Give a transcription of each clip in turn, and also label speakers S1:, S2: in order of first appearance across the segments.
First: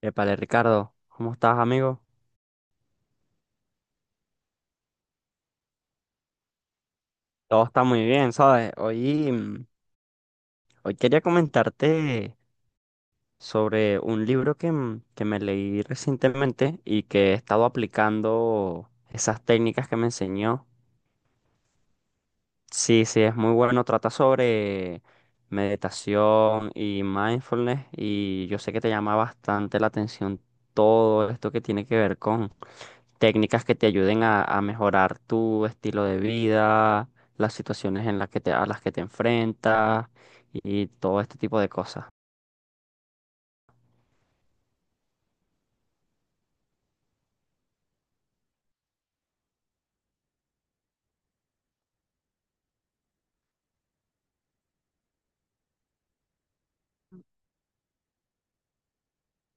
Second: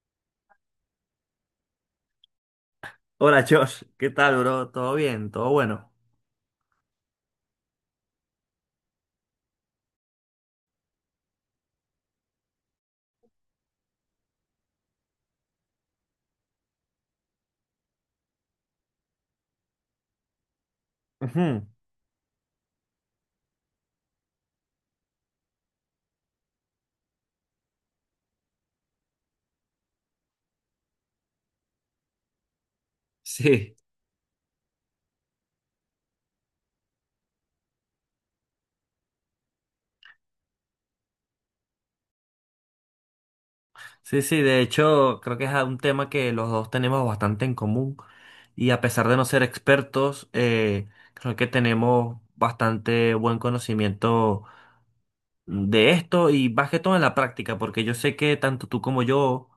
S1: Épale, Ricardo, ¿cómo estás, amigo?
S2: Hola Josh, ¿qué tal, bro? ¿Todo bien? ¿Todo bueno?
S1: Todo está muy bien, ¿sabes? Hoy quería comentarte sobre un libro que me leí recientemente y que he estado aplicando esas técnicas que me enseñó.
S2: Ujú.
S1: Sí, sí, es muy bueno. Trata sobre meditación y mindfulness, y yo sé que te llama bastante la atención todo esto que tiene que ver con técnicas que
S2: Sí,
S1: te ayuden a mejorar tu estilo de vida, las situaciones en las que a las que te enfrentas y todo este tipo de cosas.
S2: sí, de hecho creo que es un tema que los dos tenemos bastante en común y a pesar de no ser expertos, creo que tenemos bastante buen conocimiento de esto y más que todo en la práctica, porque yo sé que tanto tú como yo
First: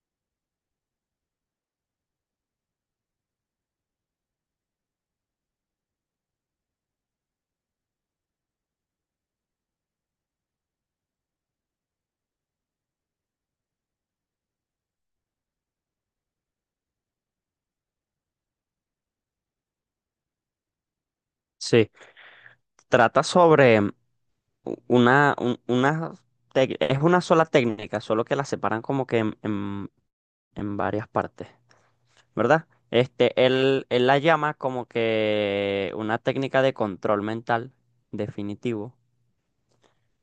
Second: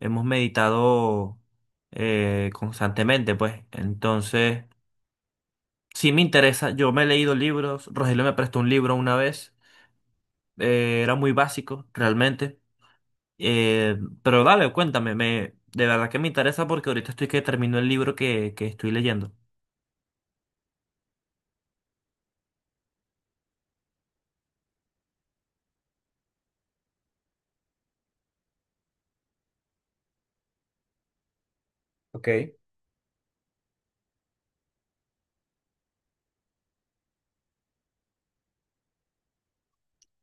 S2: hemos meditado constantemente, pues entonces sí me interesa, yo me he leído libros, Rogelio me prestó un libro una vez. Era muy básico, realmente. Eh, pero dale, cuéntame, de verdad que me interesa porque ahorita estoy que termino el libro que estoy leyendo.
S1: Sí, trata sobre u- una, un- una tec- es una sola técnica, solo que la separan como que en varias partes.
S2: Ok.
S1: ¿Verdad? Este, él la llama como que una técnica de control mental definitivo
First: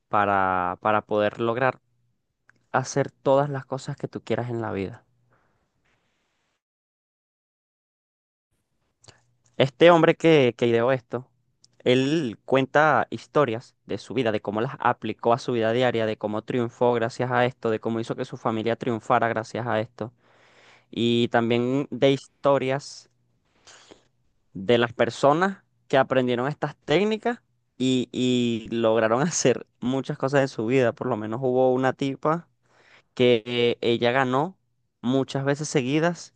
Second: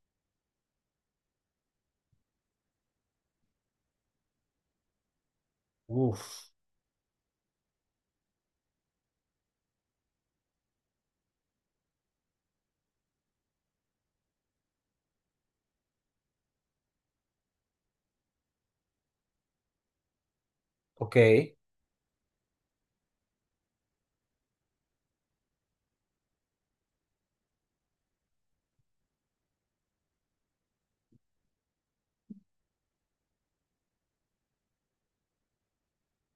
S1: para poder lograr hacer todas las cosas que tú quieras en la vida. Este hombre que ideó esto, él cuenta historias de su vida, de cómo las aplicó a su vida diaria, de cómo triunfó gracias a esto, de cómo hizo que su familia triunfara gracias a esto, y
S2: Ok.
S1: también de historias de las personas que aprendieron estas técnicas y lograron hacer muchas cosas en su vida. Por lo menos hubo una tipa que ella ganó muchas veces seguidas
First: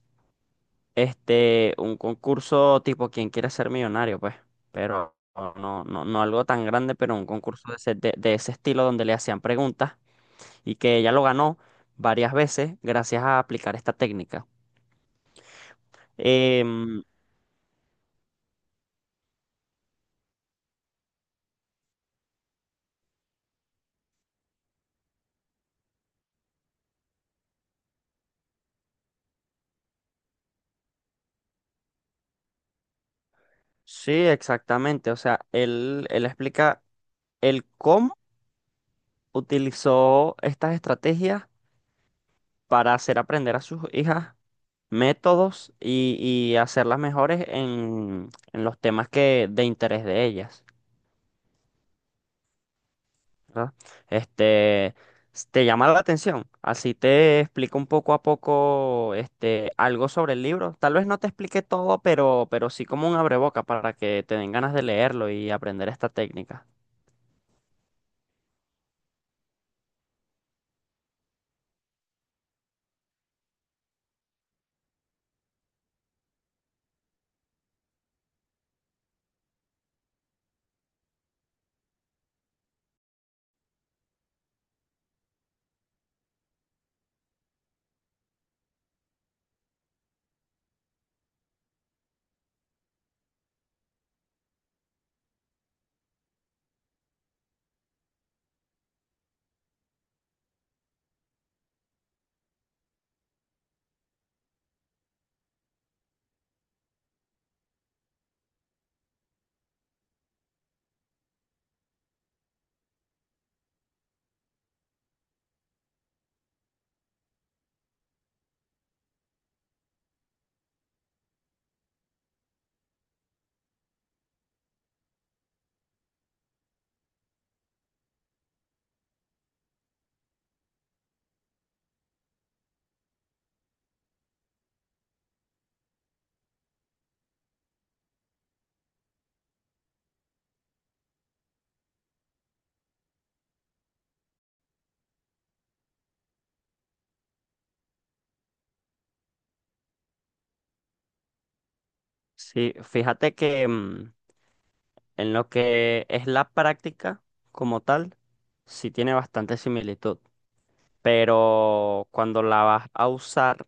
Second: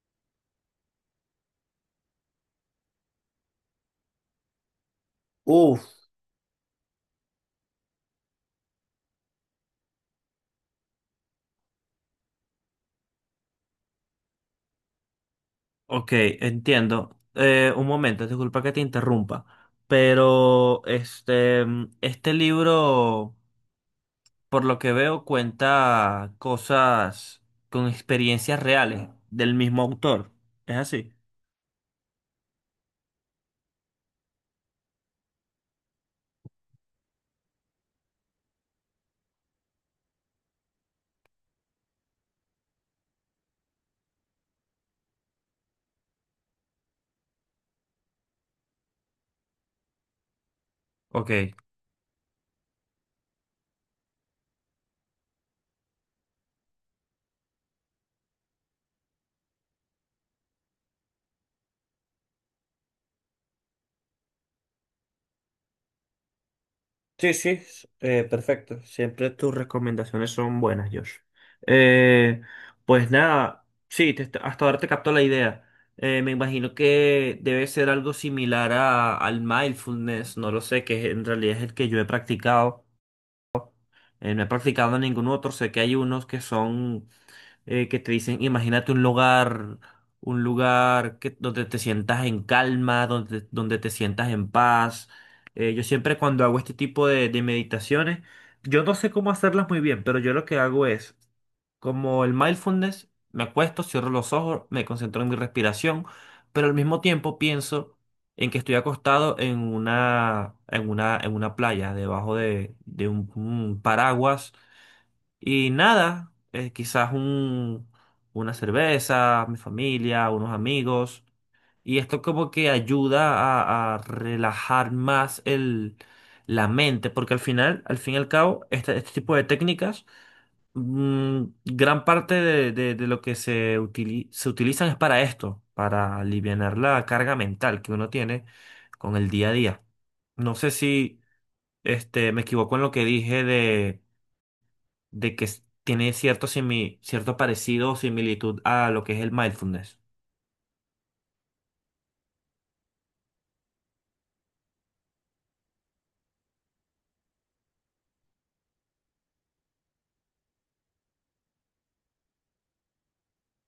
S1: este, un concurso tipo ¿Quién quiere ser millonario? Pues, pero no,
S2: Uf.
S1: no, no algo tan grande, pero un concurso de ese, de ese estilo donde le hacían preguntas y que ella lo ganó varias veces gracias a aplicar esta técnica.
S2: Ok,
S1: Em,
S2: entiendo. Un momento, disculpa que te interrumpa, pero este libro, por lo que veo, cuenta cosas con experiencias reales del mismo autor. ¿Es así?
S1: sí, exactamente. O sea, él explica el cómo utilizó estas estrategias para hacer aprender a sus hijas métodos y hacerlas mejores en los temas que, de interés de ellas,
S2: Ok.
S1: ¿verdad? Este, te llama la atención, así te explico un poco a poco este, algo sobre el libro. Tal vez no te explique todo, pero sí como un abreboca para que te den ganas de leerlo y aprender esta técnica.
S2: Sí, sí, perfecto. Siempre tus recomendaciones son buenas, Josh. Eh, pues nada, sí, hasta ahora te capto la idea. Me imagino que debe ser algo similar al mindfulness, no lo sé, que en realidad es el que yo he practicado. No he practicado ningún otro, sé que hay unos que son que te dicen, imagínate un lugar donde te sientas en calma, donde te sientas en paz. Yo siempre cuando hago este tipo de meditaciones, yo no sé cómo hacerlas muy bien, pero yo lo que hago es, como el mindfulness, me acuesto, cierro los ojos, me concentro en mi respiración, pero al mismo tiempo pienso en que estoy acostado en una playa, debajo de un paraguas y nada, quizás un, una cerveza, mi familia, unos amigos. Y esto como que ayuda a relajar más la mente, porque al final, al fin y al cabo, este tipo de técnicas, gran parte de lo que se utilizan es para esto, para alivianar la carga mental que uno tiene con el día a día. No sé si me equivoco en lo que dije de que tiene cierto parecido o similitud a lo que es el mindfulness.
S1: Sí, fíjate que, en lo que es la práctica como tal, sí tiene bastante similitud, pero cuando la vas a usar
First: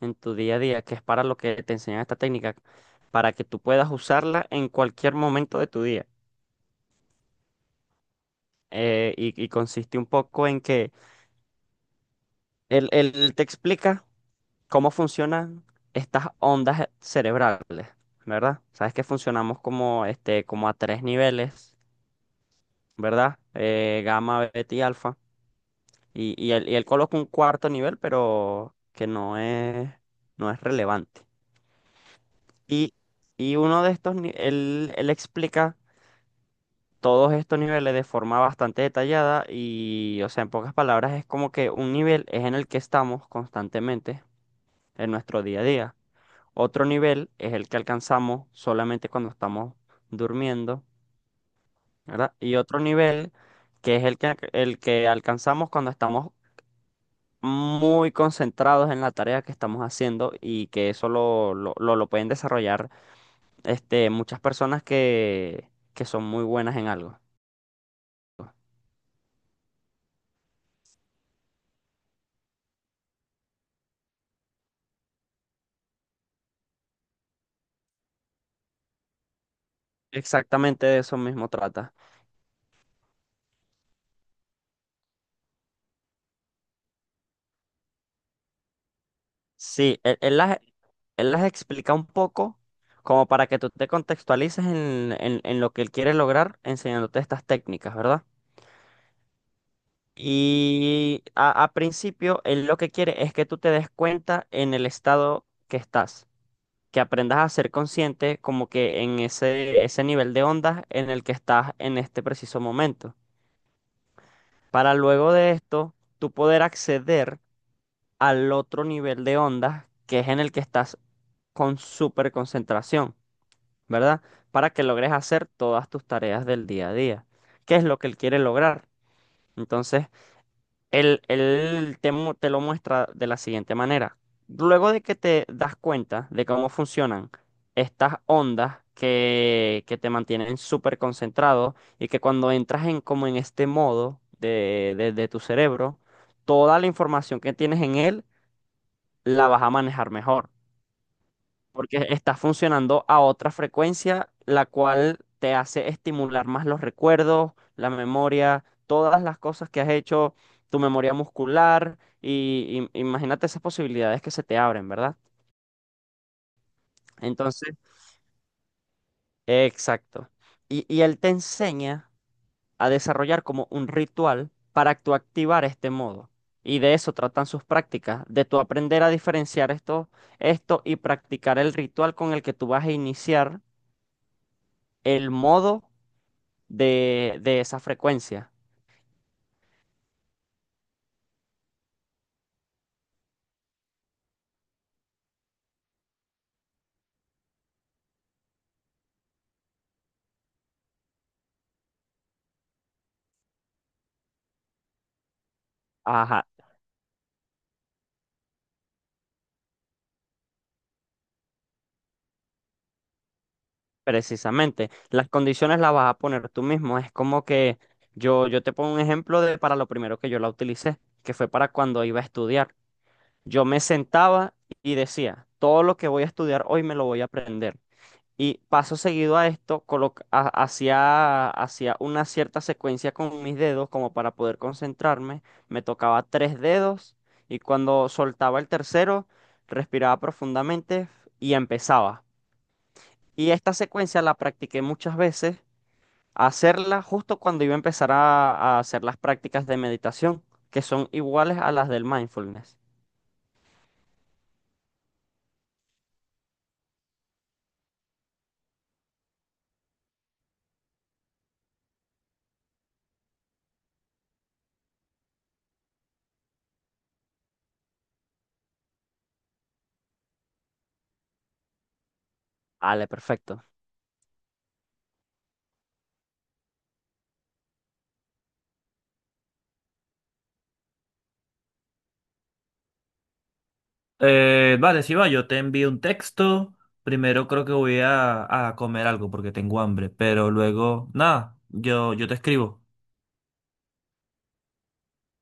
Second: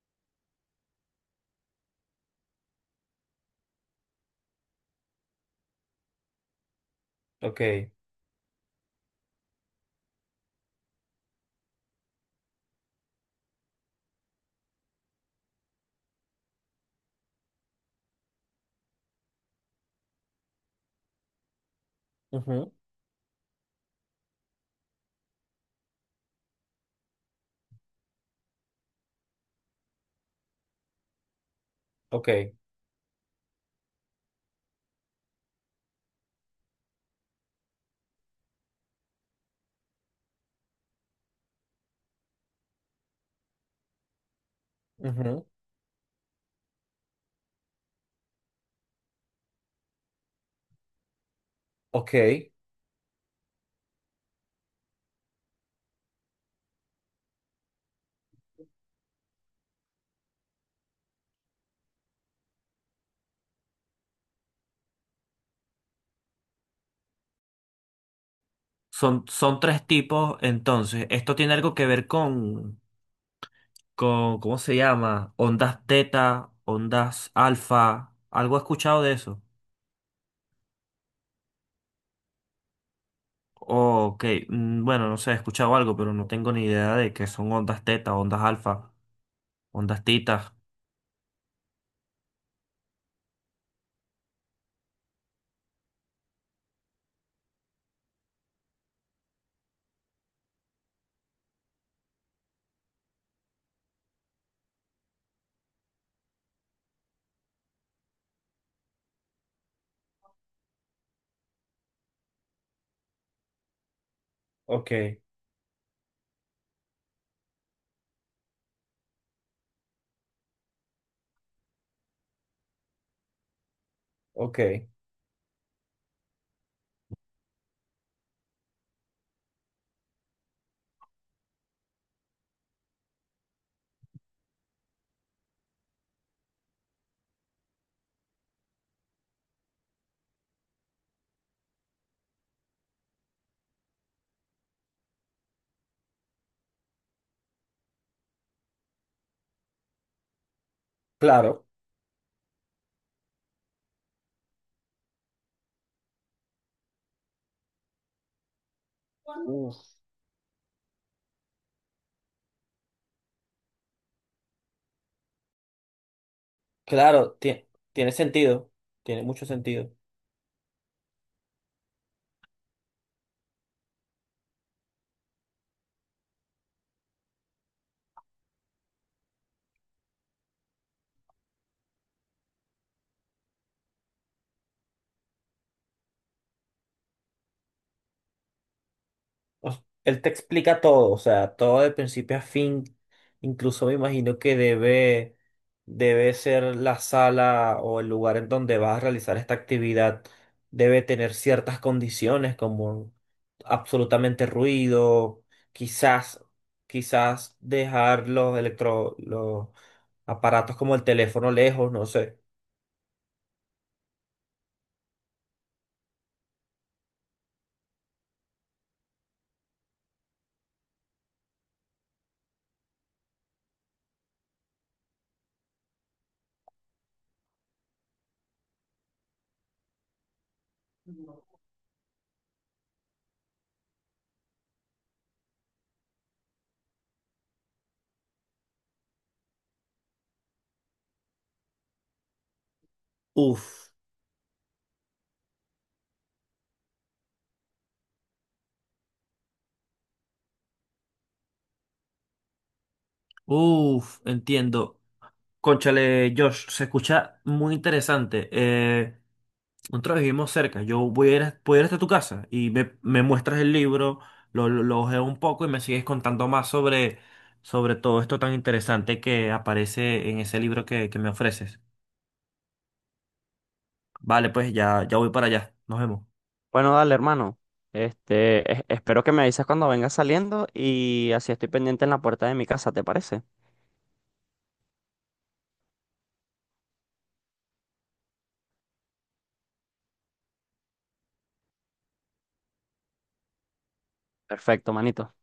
S1: en tu día a día, que es para lo que te enseñan esta técnica, para que tú puedas usarla en cualquier momento de tu día.
S2: Ok,
S1: Y, y consiste un poco en que él te explica cómo funcionan estas ondas cerebrales, ¿verdad? Sabes que funcionamos como, este, como a tres niveles,
S2: ujú,
S1: ¿verdad? Gamma, beta y alfa. Y él coloca un cuarto nivel, pero que no es, no es relevante.
S2: ok,
S1: Y, y uno de estos, él, él explica todos estos niveles de forma bastante detallada y, o sea, en pocas palabras, es como que un nivel es en el que estamos constantemente en nuestro
S2: ujú,
S1: día a día. Otro nivel es el que alcanzamos solamente cuando estamos durmiendo,
S2: ok.
S1: ¿verdad? Y otro nivel que es el que alcanzamos cuando estamos muy concentrados en la tarea que estamos haciendo y que eso lo pueden desarrollar este, muchas personas que son muy buenas en algo.
S2: Son, son tres tipos, entonces, esto tiene algo que ver con, ¿cómo se llama? Ondas teta, ondas alfa, algo he escuchado de eso.
S1: Exactamente de eso mismo trata.
S2: Ok, mm, bueno, no sé, he escuchado algo, pero no tengo ni idea de qué son ondas teta, ondas alfa,
S1: Sí,
S2: ondas
S1: él, él
S2: tita.
S1: las, él las explica un poco como para que tú te contextualices en lo que él quiere lograr enseñándote estas técnicas, ¿verdad? Y a principio, él lo que quiere es que tú te des cuenta en el estado que estás, que aprendas a ser consciente como que en ese, ese nivel de ondas en el que estás en este preciso momento.
S2: Ok,
S1: Para luego de esto, tú poder acceder al otro nivel de ondas que es en el que estás con súper concentración, ¿verdad?
S2: ok,
S1: Para que logres hacer todas tus tareas del día a día. ¿Qué es lo que él quiere lograr? Entonces, él, él te lo muestra de la siguiente manera. Luego de que te das cuenta de cómo funcionan estas ondas que te mantienen súper concentrado y que cuando entras en como en este modo de, de tu cerebro, toda la información que tienes en él la vas a manejar mejor
S2: claro.
S1: porque está funcionando a otra frecuencia, la cual te hace estimular más los recuerdos, la memoria, todas las cosas que has hecho, tu memoria muscular, y imagínate esas posibilidades que se te abren, ¿verdad?
S2: Claro,
S1: Entonces,
S2: tiene sentido, tiene mucho sentido.
S1: exacto. Y él te enseña a desarrollar como un ritual para tú activar este modo. Y de eso tratan sus prácticas, de tú aprender a diferenciar esto, esto y practicar el ritual con el que tú vas a iniciar el modo de esa frecuencia.
S2: Él te explica todo, o sea, todo de principio a fin. Incluso me imagino que debe ser la sala o el lugar en donde vas a realizar esta actividad. Debe tener ciertas condiciones como absolutamente ruido, quizás,
S1: Ajá,
S2: quizás dejar los aparatos como el teléfono lejos, no sé.
S1: precisamente. Las condiciones las vas a poner tú mismo. Es como que yo te pongo un ejemplo de para lo primero que yo la utilicé, que fue para cuando iba a estudiar. Yo me sentaba y decía, todo lo que voy a estudiar hoy me lo voy a aprender. Y paso seguido a esto, hacía, hacía una cierta secuencia con mis dedos como para poder concentrarme. Me tocaba 3 dedos y cuando soltaba el tercero, respiraba profundamente y empezaba. Y esta
S2: Uf,
S1: secuencia la practiqué muchas veces, hacerla justo cuando iba a empezar a hacer las prácticas de meditación, que son iguales a las del mindfulness.
S2: uf, entiendo. Cónchale, Josh, se escucha muy interesante. Nosotros vivimos cerca. Yo voy a ir, a- Voy a ir hasta tu casa y me muestras el libro, lo ojeo un poco y me sigues contando más sobre todo esto tan interesante que aparece en ese libro que me ofreces.
S1: Vale, perfecto.
S2: Vale, pues ya, ya voy para allá. Nos vemos. Bueno, dale, hermano. Espero que me avises cuando vengas saliendo y así estoy pendiente en la puerta de mi casa, ¿te parece?
S1: Vale, si va, yo te envío un texto. Primero creo que voy a comer algo porque tengo hambre, pero luego, nada, yo te escribo.
S2: Perfecto, manito.